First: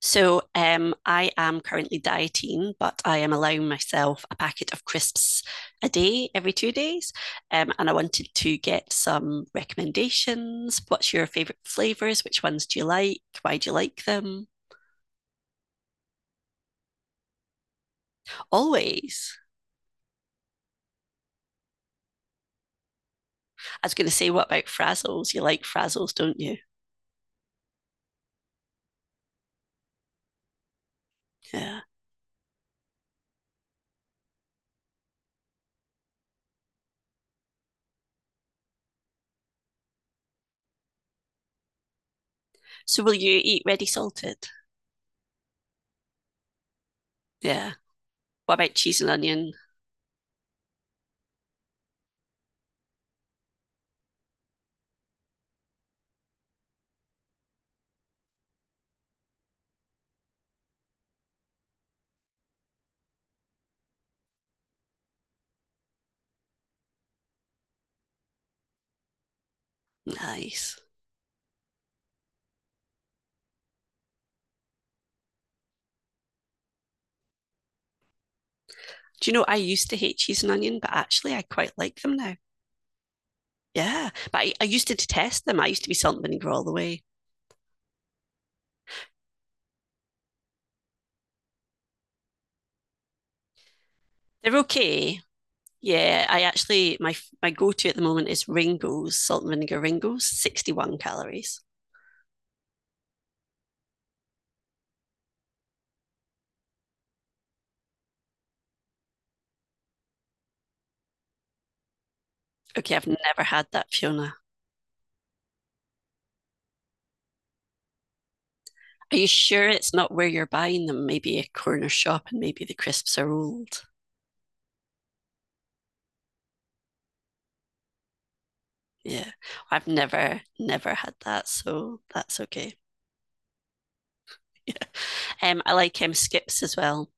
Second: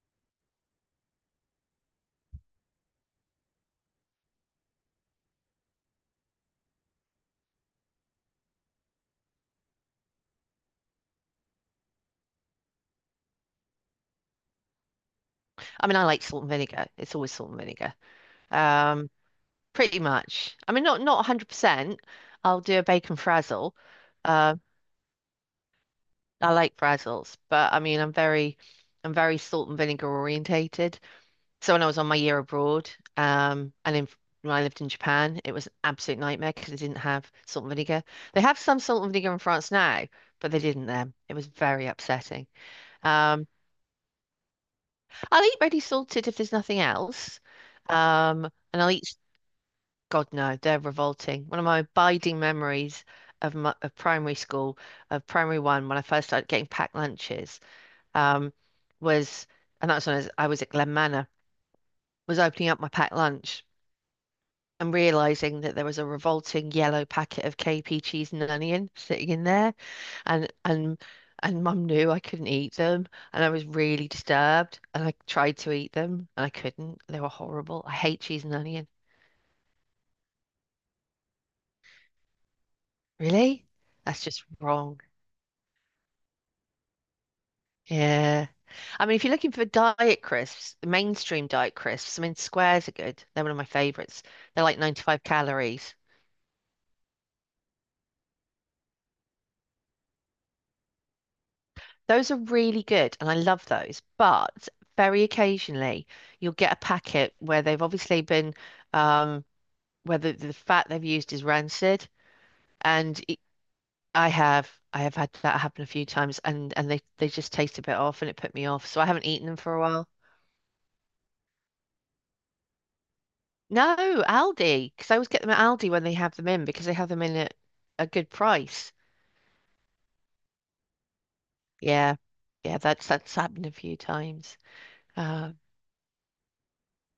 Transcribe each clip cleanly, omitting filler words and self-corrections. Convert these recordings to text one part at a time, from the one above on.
So I am currently dieting, but I am allowing myself a packet of crisps a day every 2 days. And I wanted to get some recommendations. What's your favourite flavours? Which ones do you like? Why do you like them? I mean, I like salt and vinegar. It's always salt and vinegar. Um, Always. pretty much. I mean, not 100%. I'll do a bacon frazzle. I was going to say, what Uh, about frazzles? You like frazzles, don't I you? like frazzles, but I mean, I'm very salt and vinegar orientated. So Yeah. when I was on my year abroad, and in when I lived in Japan, it was an absolute nightmare because they didn't have salt and vinegar. They have some salt and vinegar in France now, but they didn't then. It was very upsetting. So will you Um, eat ready salted? I'll eat ready salted if there's nothing else. Yeah. Um, What about and I'll cheese eat and onion? God, no, they're revolting. One of my abiding memories of primary school, of primary one, when I first started getting packed lunches, um, was, and that was when I was at Glen Manor, was opening up my packed lunch and realizing that there was a revolting yellow packet of KP cheese and onion sitting in there, and Nice. and Mum knew I couldn't eat them, and I was really disturbed, and I tried to eat them, and I couldn't. They were horrible. I hate cheese and onion. Do you know I used to hate cheese and onion, but actually I quite like them now. Really? Yeah, That's but just I used to wrong. detest them. I used to be salt and vinegar all the way. Yeah. I mean, if you're looking for diet crisps, mainstream diet crisps, I mean, squares are good. They're one of my favorites. They're They're like okay. 95 calories. Yeah, I actually my go-to at the moment is Ringos, salt and vinegar Ringos, 61 calories. Those are really good, and I love those. But very occasionally, you'll get a packet where they've obviously been, um, where the fat they've used is rancid, Okay, I've and it, never had that, Fiona. I have had that happen a few times, and and they just taste a bit off, and it put me off. So I Are you haven't eaten them sure for a it's while. not where you're buying them? Maybe a corner shop and maybe the crisps are old. No, Aldi, because I always get them at Aldi when they have them in because they have them in at a good price. Yeah. I've never had that, so Yeah, that's okay. yeah, that's that's happened a few times. Yeah. Uh, I like skips as well.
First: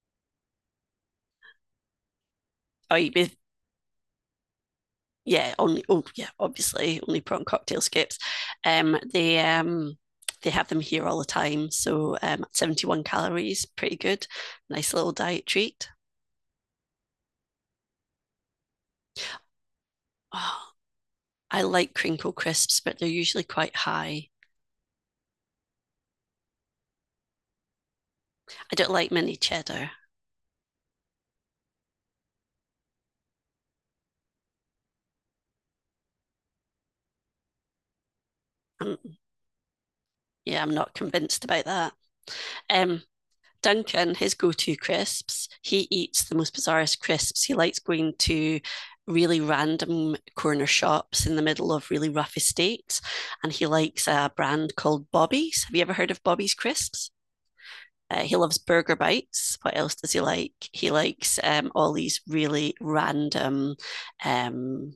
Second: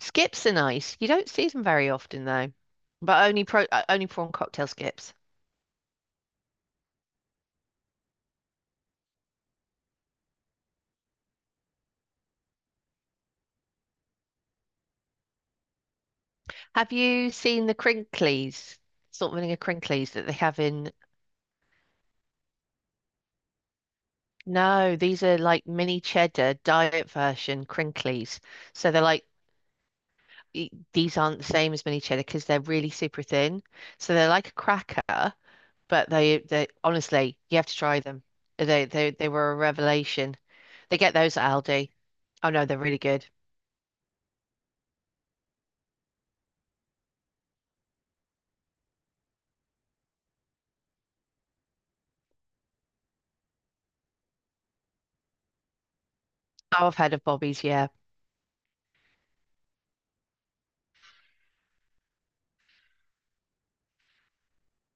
skips are nice. You don't see them very often though, Oh, you- but only prawn cocktail skips. yeah, only, oh yeah, obviously only prawn cocktail skips. They they have them here all the time. So, 71 calories, pretty good, nice little diet treat. Have you seen the crinklies, salt vinegar crinklies that they have Oh, in? I like crinkle crisps, but they're usually quite high. No, these are like mini cheddar diet version crinklies. I don't So they're like like mini cheddar. These aren't the same as mini cheddar because they're really super thin. So they're like a cracker, but they honestly, you have to try them. They Um, they they were a revelation. yeah, I'm not They get those convinced at about Aldi. that. Oh no, they're really Um, good. Duncan, his go to crisps, he eats the most bizarrest crisps. He likes going to really random corner shops in the middle of really rough estates. And he likes a brand called Bobby's. Have you ever heard of Bobby's Oh, I've Crisps? heard of Bobby's, yeah. He loves burger bites. What else does he like? He likes all these really random, um,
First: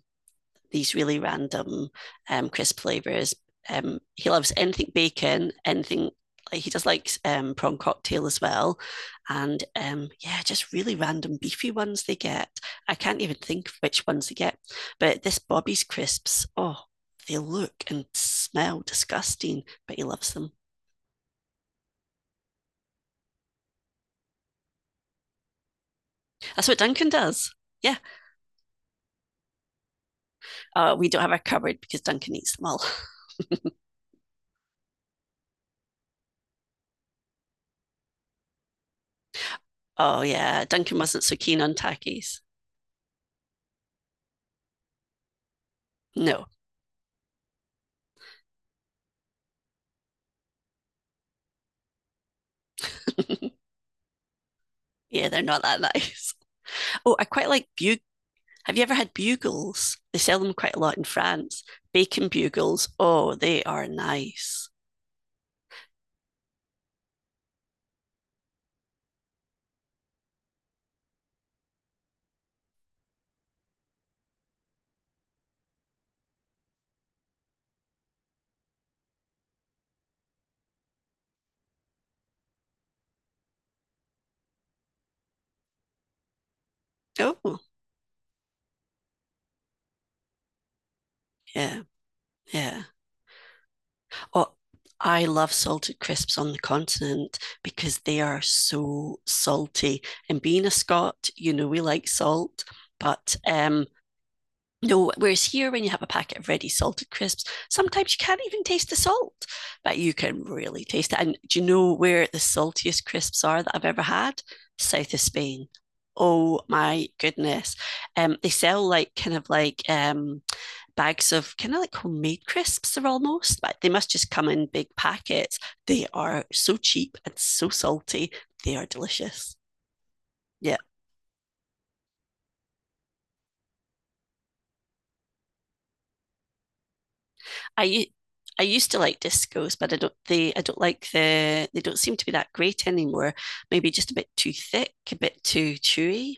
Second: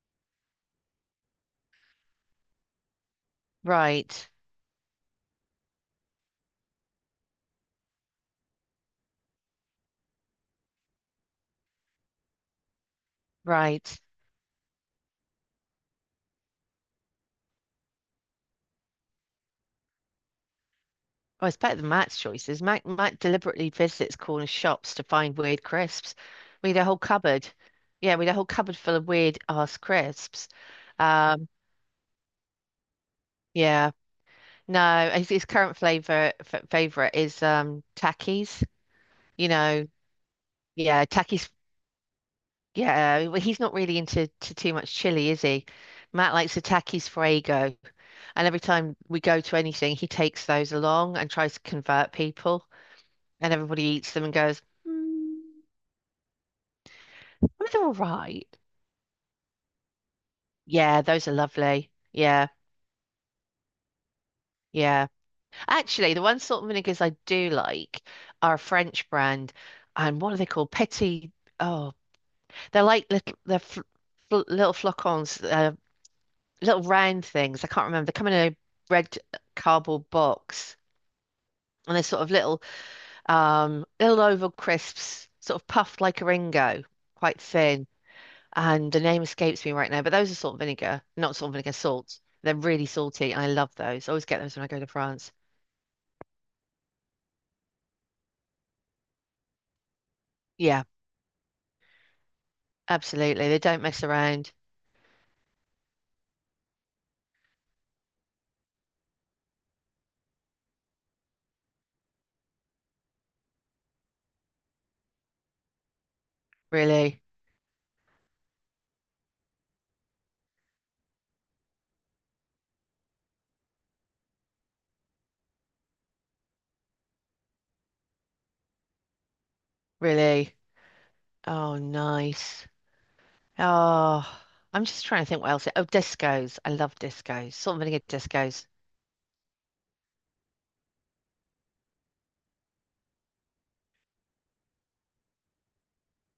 these really random crisp flavors. He Right, loves anything bacon, anything. Like, he just likes prawn cocktail as well, and, yeah, just really random beefy ones they get. I can't even think right. which ones they get, but this Bobby's crisps, oh, they look and smell disgusting, but he loves them. Oh, it's better than Matt's choices. Matt deliberately visits corner shops to find weird crisps. That's We what had a whole Duncan cupboard. does. Yeah, Yeah, we had a whole cupboard full of weird ass crisps. We don't have a Um, cupboard because Duncan eats them all. yeah. No, his current flavor f favorite is Takis. You know, Oh yeah, Duncan yeah, wasn't so Takis. keen on takis. Yeah, well, he's not really into to too much chili, is he? Matt No, likes the Takis Fuego, and every time we go to anything, he takes those along and tries to convert people, and everybody eats them and goes, yeah, mm, they're not that nice. Oh, I quite "Well, like they're all bug. right." Have you ever had bugles? They sell them quite a lot Yeah, in those are France. lovely. Bacon Yeah, bugles. Oh, they are nice. yeah. Actually, the one salt and vinegars I do like are a French brand, and what are they called? Petit. Oh, they're like little, they're fl fl little flocons, little round things. I can't remember. They come in a red cardboard box and they're sort of little little oval crisps, sort of puffed like a Ringo, quite Oh, thin. And the name escapes me right now, but those are salt and vinegar, not salt and vinegar, yeah, salt. They're yeah. really salty and I love those. I always get Oh, those when I go to I France. love salted crisps on the continent because they are so salty. And being a Yeah, Scot, we like salt, but absolutely. They don't mess around. no, whereas here, when you have a packet of ready salted crisps, sometimes you can't even taste the salt, but you can really taste it. And do you know where the saltiest crisps are that I've ever had? South of Spain. Oh my Really, goodness. They sell like kind of like bags of kind of like homemade crisps, they're almost, but they must just come in big packets. They are so cheap and so salty. They are delicious. really. Yeah. Oh, nice. Oh, I'm just trying to think what else. Oh, discos. I love discos. Salt and vinegar I discos. used to like discos, but I don't like they don't seem to be that great anymore. Maybe just a bit too thick, a bit too chewy.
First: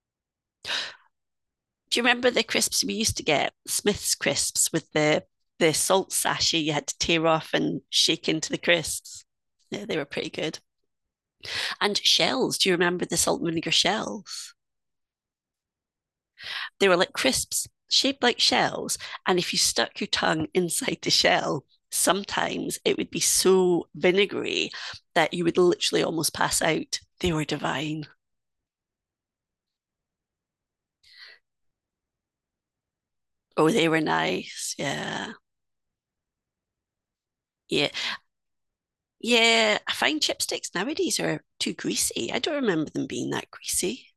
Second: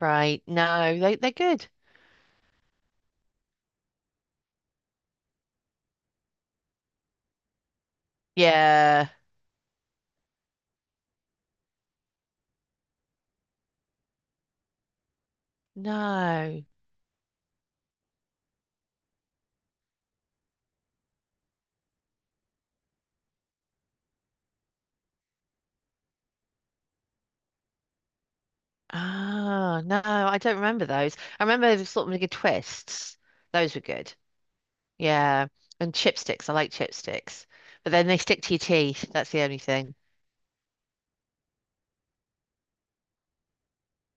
Right. No, they they're good. Do you remember the crisps we used to get? Smith's crisps with the salt sachet you had to tear off and shake into the Yeah. crisps. Yeah, they were pretty good. And shells. Do you remember the salt and vinegar shells? No. They were like crisps shaped like shells. And if you stuck your tongue inside the shell, sometimes it would be so vinegary that you would literally almost pass out. They were divine. Ah, no, I don't remember those. I remember the sort of like twists. Oh, Those were they were good. nice. Yeah. Yeah. And chipsticks. I like chipsticks. Yeah. But then they stick to your teeth. That's the only Yeah. I thing. find chipsticks nowadays are too greasy. I don't remember them being that greasy.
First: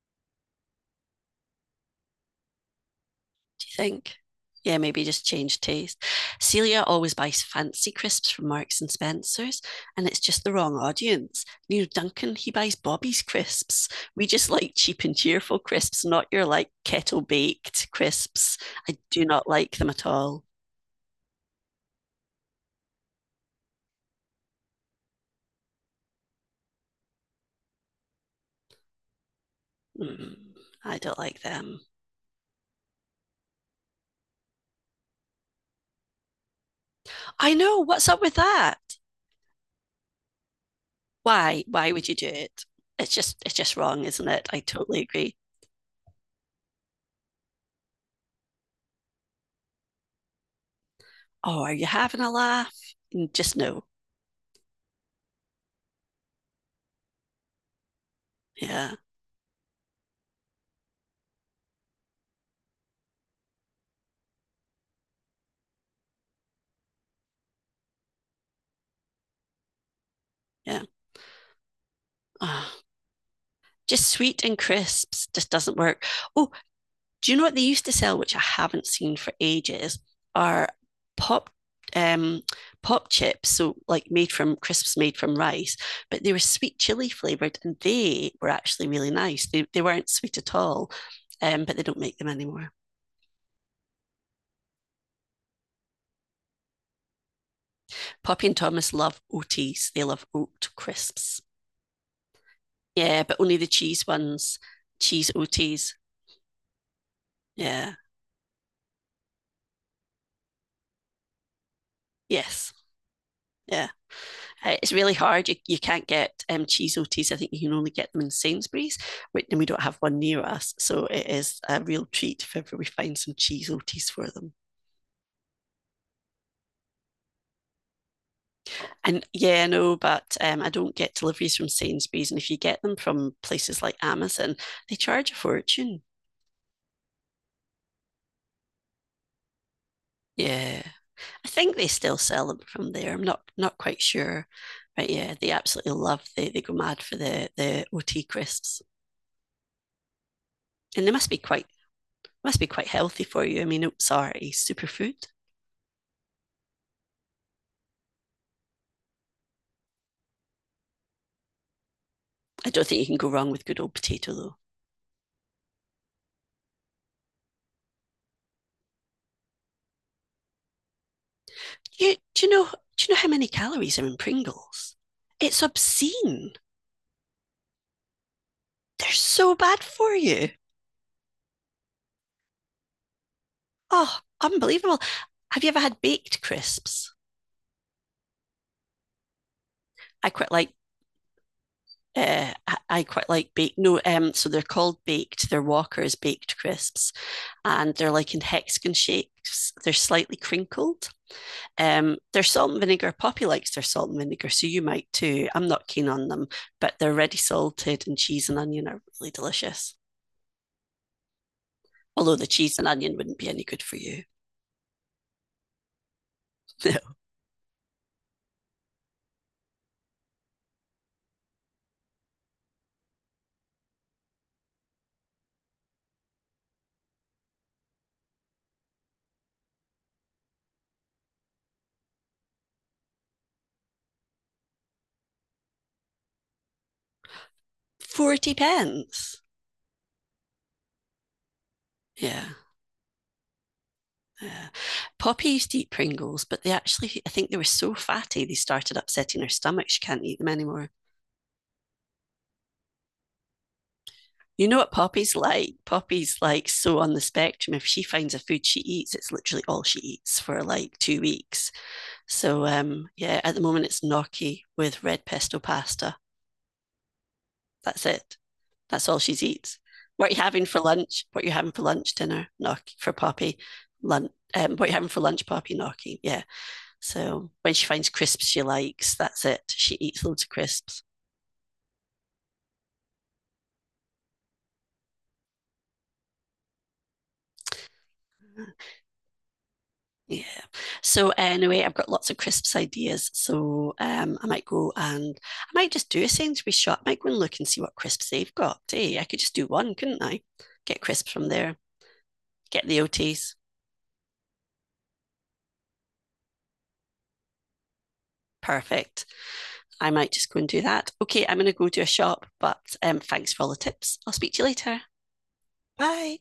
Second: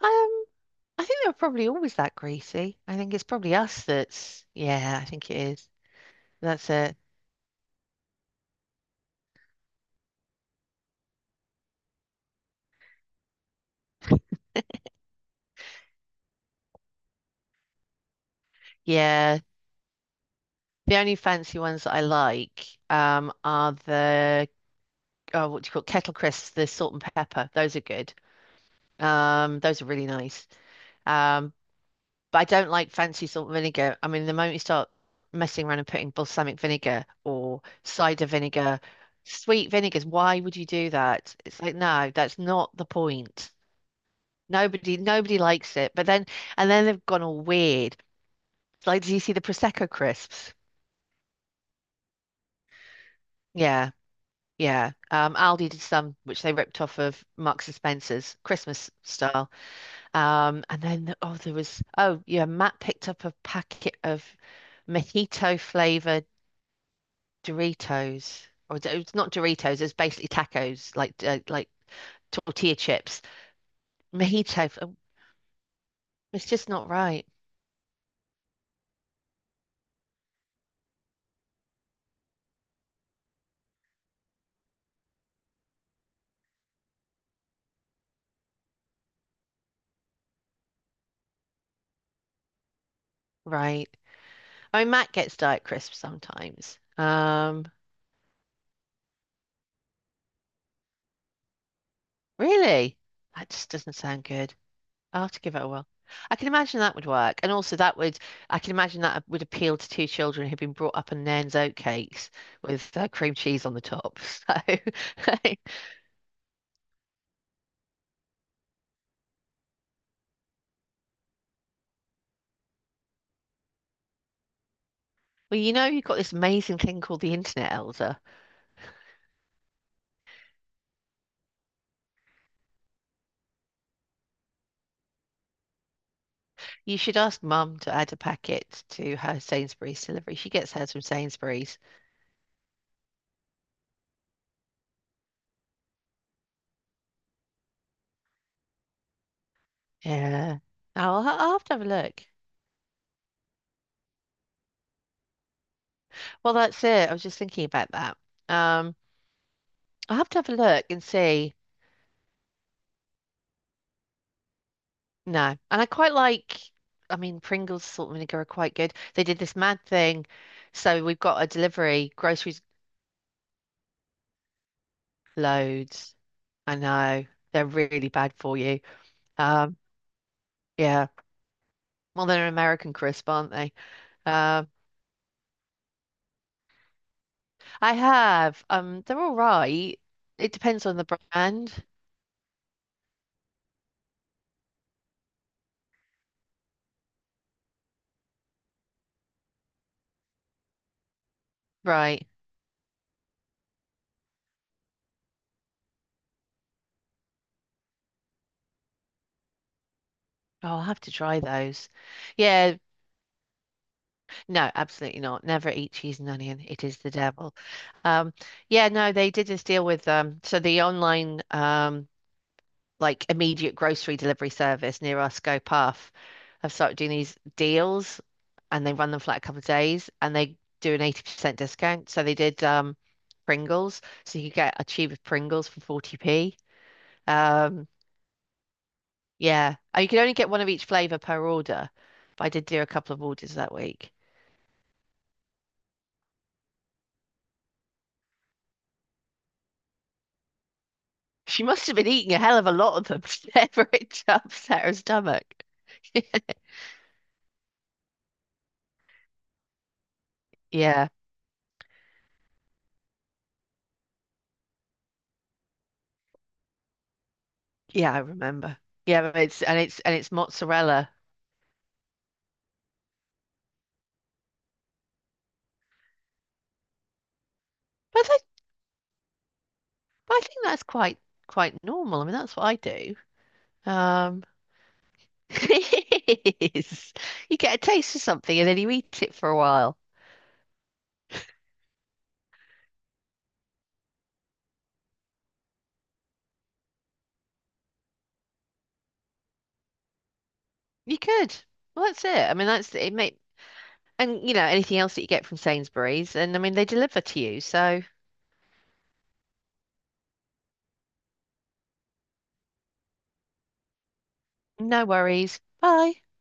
Um, I think they were probably always that greasy. I think it's probably Do you think? Yeah, yeah, maybe I just think it change is. taste. That's Celia it. always buys fancy crisps from Marks and Spencer's, and it's just the wrong audience. You know, Duncan, he buys Bobby's crisps. We just like cheap and cheerful crisps, not your like kettle baked crisps. I do Yeah. not like them at all. The only fancy ones that I like are the oh, what do you call it? Kettle crisps, the salt and pepper. Those are good. Those are really nice. Mm, I don't like Um, them. but I don't like fancy salt vinegar. I mean, the moment you start messing around and putting balsamic vinegar I or know. What's up cider with that? vinegar, sweet vinegars, why would you do that? It's Why? like, Why would no, you do that's it? not the It's just, point. it's just wrong, isn't it? I totally agree. Nobody likes it. But then, and then they've gone all weird. It's like, do you see the Prosecco crisps? Oh, are you having a laugh? Mm, just no. Yeah, yeah. Aldi did some, which they ripped off of Marks and Spencer's Christmas Yeah, style. And then the- oh, there was oh yeah, Matt picked up a packet of mojito flavored Doritos, or it's not Doritos, it's basically yeah. tacos, like tortilla Oh, chips. just sweet and Mojito, f- oh, crisps just doesn't work. it's Oh, just not right, do you know what they used to sell, which I haven't seen for ages, are pop um pop chips, so like made from crisps made from rice, but they were sweet chili flavored, and they were actually really nice. They weren't sweet at all, but they don't make them anymore. right? I mean, Matt gets Diet Crisp sometimes. Poppy and Thomas love oats. They love oat crisps. Really, Yeah, but that only the just doesn't cheese sound good. ones. I'll Cheese have to give it a whirl. oats. I can imagine that would work. And also Yeah. that would, I can imagine that would appeal to two children who've been brought up on Nairn's oatcakes Yes. with cream cheese on the Yeah, top. So, it's really hard. You can't get cheese OTs. I think you can only get them in Sainsbury's, and we don't have one near us. So it is a real treat if ever we find some cheese OTs for them. well, you know, you've got this amazing thing called the Internet Elsa. And yeah, I know, but, I don't get deliveries from Sainsbury's. And if you get them from places like Amazon, they charge a fortune. You should ask Mum to add a packet to her Sainsbury's delivery. She gets Yeah. hers from I think Sainsbury's. they still sell them from there. I'm not quite sure. But yeah, they absolutely love they go mad for the OT crisps. Yeah. And they must be I'll have quite to have a look. must be quite healthy for you. I mean, oats are a superfood. Well, that's it. I was just thinking about that. Um, I'll have to have a look and see. I don't think you can go wrong with good old potato though. No. And I quite like, I mean, Pringles salt vinegar are quite good. They did this mad thing. So we've got a delivery, You groceries do you know how many calories are in Pringles? It's loads. obscene. I know. They're really bad for you. They're so Um, bad for you. yeah. Well, they're an American crisp, aren't they? Oh, Um, unbelievable. Have you ever had baked crisps? I have. They're all right. I quite It like depends on the brand. I quite like baked. No, so they're called baked. They're Walker's baked crisps, and they're like in hexagon shapes. They're slightly crinkled. Right. There's salt and vinegar. Poppy likes their salt and vinegar, so you might too. I'm not keen on them, but they're ready salted, and cheese and onion are really delicious. Oh, I'll have to try those. Although the cheese Yeah, and onion wouldn't be any good for you. no, absolutely not. Never eat cheese and onion. It is the devil. Um, yeah, no, they did this deal with so the online like immediate grocery delivery service near our Scope Off have started doing these deals and they run them for like a couple of days and they do an 80% discount. So they did Pringles. So you could get a tube of Pringles for 40p. Um 40 pence. yeah. Oh, you could only get one of each flavour per order. Yeah. But I did do a couple of orders that week. Yeah. Poppy used to eat Pringles, but they actually, I think they were so fatty, they started upsetting her stomach. She can't eat them anymore. She must have been eating a hell of a lot of them to ever it You know upset what her Poppy's stomach. like? Poppy's like so on the spectrum. If she finds a food she eats, it's literally all she eats for like Yeah. 2 weeks. So, yeah, at the moment it's gnocchi with red pesto pasta. That's Yeah, I it. remember. That's all Yeah, she but it's eats. and it's and What it's are you having for mozzarella. lunch? What are you having for lunch, dinner? Gnocchi for Poppy. Lunch. What are you having for lunch, Poppy? Gnocchi. Yeah. So when she finds But I crisps she likes, that's it. She eats But I loads of think that's crisps. Quite normal. I mean, that's what I do. Um, it is you get a taste of something and then you eat it for a while. Yeah. So anyway, I've got lots of crisps ideas. So, I might go and I might just do a Sainsbury's shop. I might go and look and see what crisps they've got. Hey, I could just do one, couldn't I? Get You crisps from could. there. Well, that's it. I mean, Get that's the it. May, OTs. and you know anything else that you get from Sainsbury's, and I mean they deliver to you, so Perfect. I might just go and do that. Okay, I'm going to go to a shop, but, thanks for all the tips. I'll speak to you later. no worries. Bye. Bye.